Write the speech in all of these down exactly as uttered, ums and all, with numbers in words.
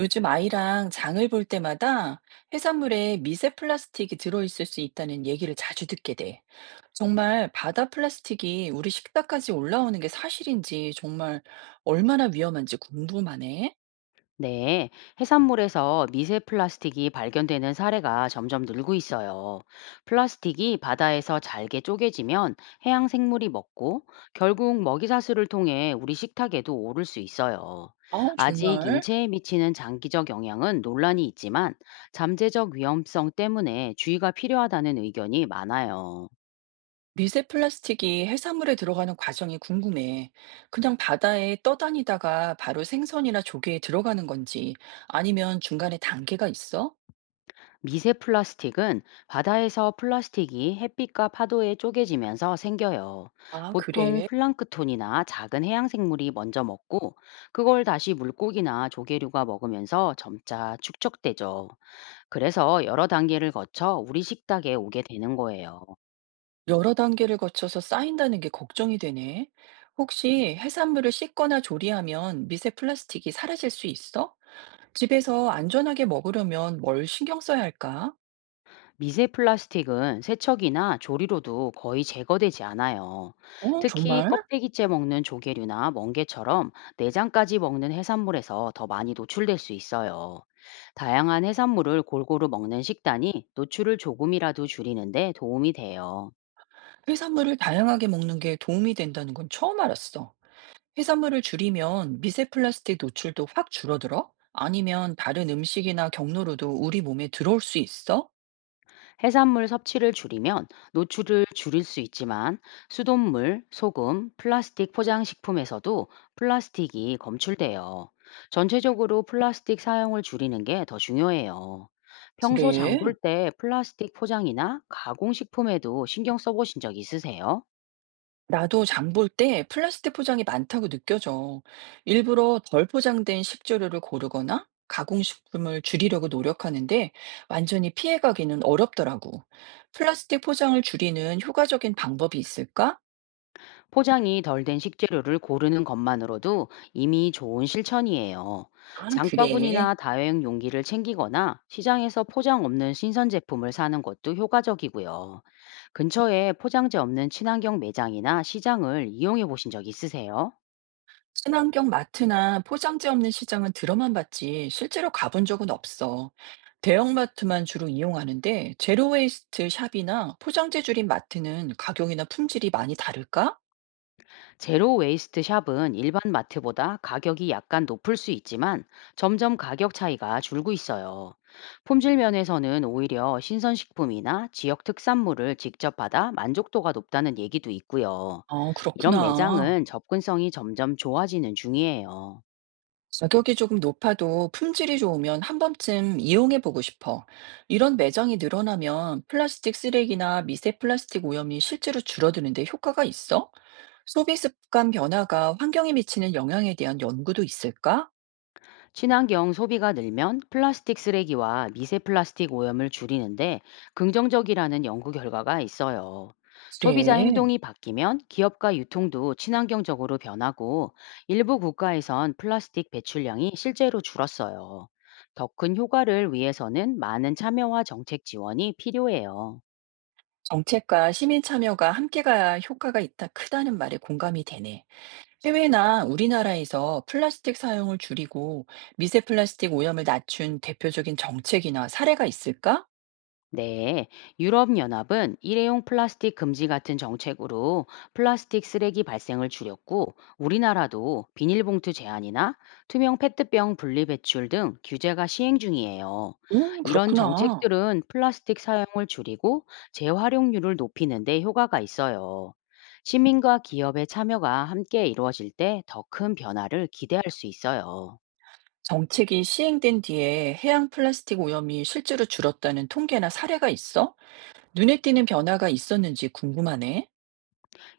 요즘 아이랑 장을 볼 때마다 해산물에 미세 플라스틱이 들어있을 수 있다는 얘기를 자주 듣게 돼. 정말 바다 플라스틱이 우리 식탁까지 올라오는 게 사실인지 정말 얼마나 위험한지 궁금하네. 네, 해산물에서 미세 플라스틱이 발견되는 사례가 점점 늘고 있어요. 플라스틱이 바다에서 잘게 쪼개지면 해양 생물이 먹고 결국 먹이사슬을 통해 우리 식탁에도 오를 수 있어요. 아, 아직 정말? 인체에 미치는 장기적 영향은 논란이 있지만 잠재적 위험성 때문에 주의가 필요하다는 의견이 많아요. 미세 플라스틱이 해산물에 들어가는 과정이 궁금해. 그냥 바다에 떠다니다가 바로 생선이나 조개에 들어가는 건지 아니면 중간에 단계가 있어? 미세 플라스틱은 바다에서 플라스틱이 햇빛과 파도에 쪼개지면서 생겨요. 아, 보통 그래. 플랑크톤이나 작은 해양 생물이 먼저 먹고 그걸 다시 물고기나 조개류가 먹으면서 점차 축적되죠. 그래서 여러 단계를 거쳐 우리 식탁에 오게 되는 거예요. 여러 단계를 거쳐서 쌓인다는 게 걱정이 되네. 혹시 해산물을 씻거나 조리하면 미세 플라스틱이 사라질 수 있어? 집에서 안전하게 먹으려면 뭘 신경 써야 할까? 미세 플라스틱은 세척이나 조리로도 거의 제거되지 않아요. 어, 특히 정말? 껍데기째 먹는 조개류나 멍게처럼 내장까지 먹는 해산물에서 더 많이 노출될 수 있어요. 다양한 해산물을 골고루 먹는 식단이 노출을 조금이라도 줄이는데 도움이 돼요. 해산물을 다양하게 먹는 게 도움이 된다는 건 처음 알았어. 해산물을 줄이면 미세 플라스틱 노출도 확 줄어들어? 아니면 다른 음식이나 경로로도 우리 몸에 들어올 수 있어? 해산물 섭취를 줄이면 노출을 줄일 수 있지만 수돗물, 소금, 플라스틱 포장식품에서도 플라스틱이 검출돼요. 전체적으로 플라스틱 사용을 줄이는 게 더 중요해요. 평소 장 그래. 볼 때 플라스틱 포장이나 가공식품에도 신경 써보신 적 있으세요? 나도 장볼 때 플라스틱 포장이 많다고 느껴져. 일부러 덜 포장된 식재료를 고르거나 가공식품을 줄이려고 노력하는데 완전히 피해가기는 어렵더라고. 플라스틱 포장을 줄이는 효과적인 방법이 있을까? 포장이 덜 된 식재료를 고르는 것만으로도 이미 좋은 실천이에요. 아, 그래. 장바구니나 다회용 용기를 챙기거나 시장에서 포장 없는 신선 제품을 사는 것도 효과적이고요. 근처에 포장재 없는 친환경 매장이나 시장을 이용해 보신 적 있으세요? 친환경 마트나 포장재 없는 시장은 들어만 봤지 실제로 가본 적은 없어. 대형마트만 주로 이용하는데 제로웨이스트 샵이나 포장재 줄인 마트는 가격이나 품질이 많이 다를까? 제로 웨이스트 샵은 일반 마트보다 가격이 약간 높을 수 있지만 점점 가격 차이가 줄고 있어요. 품질 면에서는 오히려 신선식품이나 지역 특산물을 직접 받아 만족도가 높다는 얘기도 있고요. 아, 이런 그렇구나. 매장은 접근성이 점점 좋아지는 중이에요. 가격이 조금 높아도 품질이 좋으면 한 번쯤 이용해 보고 싶어. 이런 매장이 늘어나면 플라스틱 쓰레기나 미세 플라스틱 오염이 실제로 줄어드는데 효과가 있어? 소비 습관 변화가 환경에 미치는 영향에 대한 연구도 있을까? 친환경 소비가 늘면 플라스틱 쓰레기와 미세 플라스틱 오염을 줄이는데 긍정적이라는 연구 결과가 있어요. 소비자 그래. 행동이 바뀌면 기업과 유통도 친환경적으로 변하고 일부 국가에선 플라스틱 배출량이 실제로 줄었어요. 더 큰 효과를 위해서는 많은 참여와 정책 지원이 필요해요. 정책과 시민 참여가 함께 가야 효과가 있다 크다는 말에 공감이 되네. 해외나 우리나라에서 플라스틱 사용을 줄이고 미세 플라스틱 오염을 낮춘 대표적인 정책이나 사례가 있을까? 네, 유럽연합은 일회용 플라스틱 금지 같은 정책으로 플라스틱 쓰레기 발생을 줄였고, 우리나라도 비닐봉투 제한이나 투명 페트병 분리 배출 등 규제가 시행 중이에요. 음, 이런 그렇구나. 정책들은 플라스틱 사용을 줄이고 재활용률을 높이는 데 효과가 있어요. 시민과 기업의 참여가 함께 이루어질 때 더 큰 변화를 기대할 수 있어요. 정책이 시행된 뒤에 해양 플라스틱 오염이 실제로 줄었다는 통계나 사례가 있어? 눈에 띄는 변화가 있었는지 궁금하네.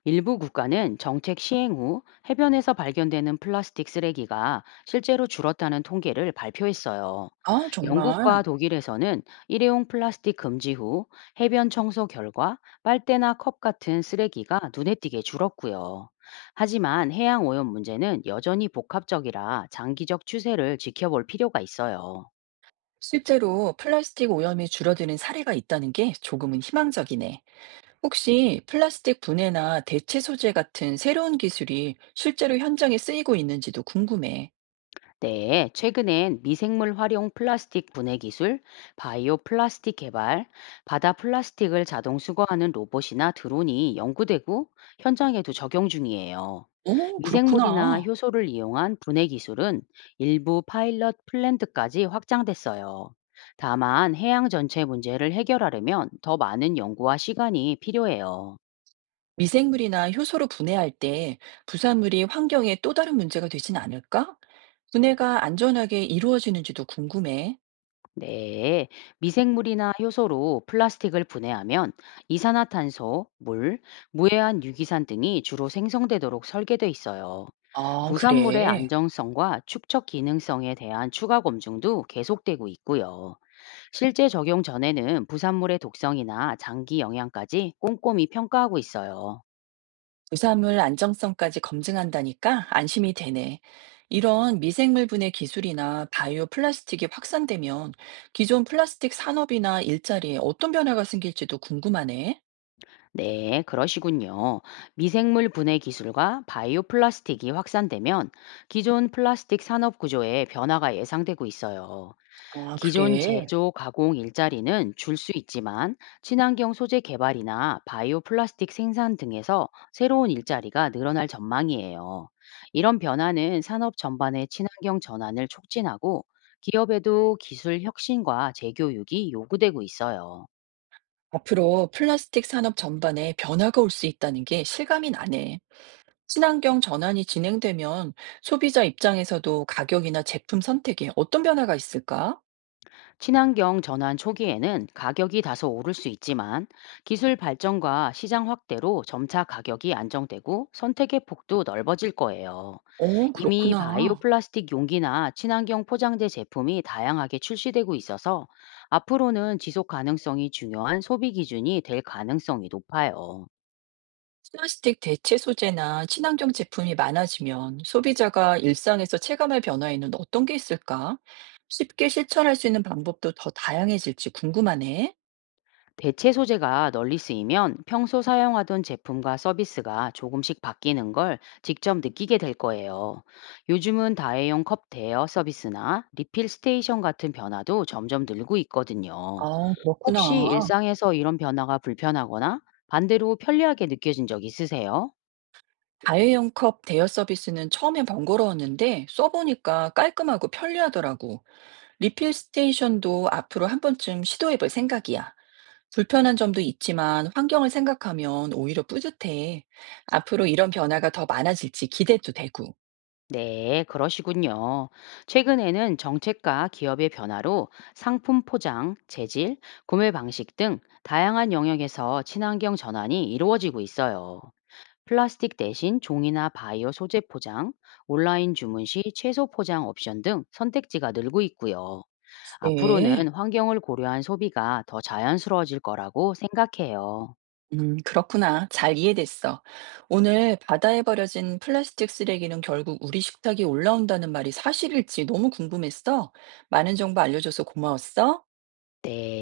일부 국가는 정책 시행 후 해변에서 발견되는 플라스틱 쓰레기가 실제로 줄었다는 통계를 발표했어요. 아, 영국과 정말. 독일에서는 일회용 플라스틱 금지 후 해변 청소 결과 빨대나 컵 같은 쓰레기가 눈에 띄게 줄었고요. 하지만 해양 오염 문제는 여전히 복합적이라 장기적 추세를 지켜볼 필요가 있어요. 실제로 플라스틱 오염이 줄어드는 사례가 있다는 게 조금은 희망적이네. 혹시 플라스틱 분해나 대체 소재 같은 새로운 기술이 실제로 현장에 쓰이고 있는지도 궁금해. 네, 최근엔 미생물 활용 플라스틱 분해 기술, 바이오 플라스틱 개발, 바다 플라스틱을 자동 수거하는 로봇이나 드론이 연구되고 현장에도 적용 중이에요. 오, 미생물이나 그렇구나. 효소를 이용한 분해 기술은 일부 파일럿 플랜트까지 확장됐어요. 다만 해양 전체 문제를 해결하려면 더 많은 연구와 시간이 필요해요. 미생물이나 효소로 분해할 때 부산물이 환경에 또 다른 문제가 되진 않을까? 분해가 안전하게 이루어지는지도 궁금해. 네, 미생물이나 효소로 플라스틱을 분해하면 이산화탄소, 물, 무해한 유기산 등이 주로 생성되도록 설계돼 있어요. 아, 부산물의 그래. 안정성과 축적 기능성에 대한 추가 검증도 계속되고 있고요. 실제 적용 전에는 부산물의 독성이나 장기 영향까지 꼼꼼히 평가하고 있어요. 부산물 안정성까지 검증한다니까 안심이 되네. 이런 미생물 분해 기술이나 바이오 플라스틱이 확산되면 기존 플라스틱 산업이나 일자리에 어떤 변화가 생길지도 궁금하네. 네, 그러시군요. 미생물 분해 기술과 바이오 플라스틱이 확산되면 기존 플라스틱 산업 구조에 변화가 예상되고 있어요. 아, 기존 그래. 제조, 가공 일자리는 줄 수 있지만 친환경 소재 개발이나 바이오 플라스틱 생산 등에서 새로운 일자리가 늘어날 전망이에요. 이런 변화는 산업 전반의 친환경 전환을 촉진하고 기업에도 기술 혁신과 재교육이 요구되고 있어요. 앞으로 플라스틱 산업 전반에 변화가 올 수 있다는 게 실감이 나네. 친환경 전환이 진행되면 소비자 입장에서도 가격이나 제품 선택에 어떤 변화가 있을까? 친환경 전환 초기에는 가격이 다소 오를 수 있지만 기술 발전과 시장 확대로 점차 가격이 안정되고 선택의 폭도 넓어질 거예요. 어, 이미 바이오 그렇구나. 플라스틱 용기나 친환경 포장재 제품이 다양하게 출시되고 있어서 앞으로는 지속 가능성이 중요한 소비 기준이 될 가능성이 높아요. 플라스틱 대체 소재나 친환경 제품이 많아지면 소비자가 일상에서 체감할 변화에는 어떤 게 있을까? 쉽게 실천할 수 있는 방법도 더 다양해질지 궁금하네. 대체 소재가 널리 쓰이면 평소 사용하던 제품과 서비스가 조금씩 바뀌는 걸 직접 느끼게 될 거예요. 요즘은 다회용 컵 대여 서비스나 리필 스테이션 같은 변화도 점점 늘고 있거든요. 아, 그렇구나. 혹시 일상에서 이런 변화가 불편하거나 반대로 편리하게 느껴진 적 있으세요? 다회용 컵 대여 서비스는 처음엔 번거로웠는데 써보니까 깔끔하고 편리하더라고. 리필 스테이션도 앞으로 한 번쯤 시도해볼 생각이야. 불편한 점도 있지만 환경을 생각하면 오히려 뿌듯해. 앞으로 이런 변화가 더 많아질지 기대도 되고. 네, 그러시군요. 최근에는 정책과 기업의 변화로 상품 포장, 재질, 구매 방식 등 다양한 영역에서 친환경 전환이 이루어지고 있어요. 플라스틱 대신 종이나 바이오 소재 포장, 온라인 주문 시 채소 포장 옵션 등 선택지가 늘고 있고요. 네. 앞으로는 환경을 고려한 소비가 더 자연스러워질 거라고 생각해요. 음, 그렇구나. 잘 이해됐어. 오늘 바다에 버려진 플라스틱 쓰레기는 결국 우리 식탁에 올라온다는 말이 사실일지 너무 궁금했어. 많은 정보 알려줘서 고마웠어. 네.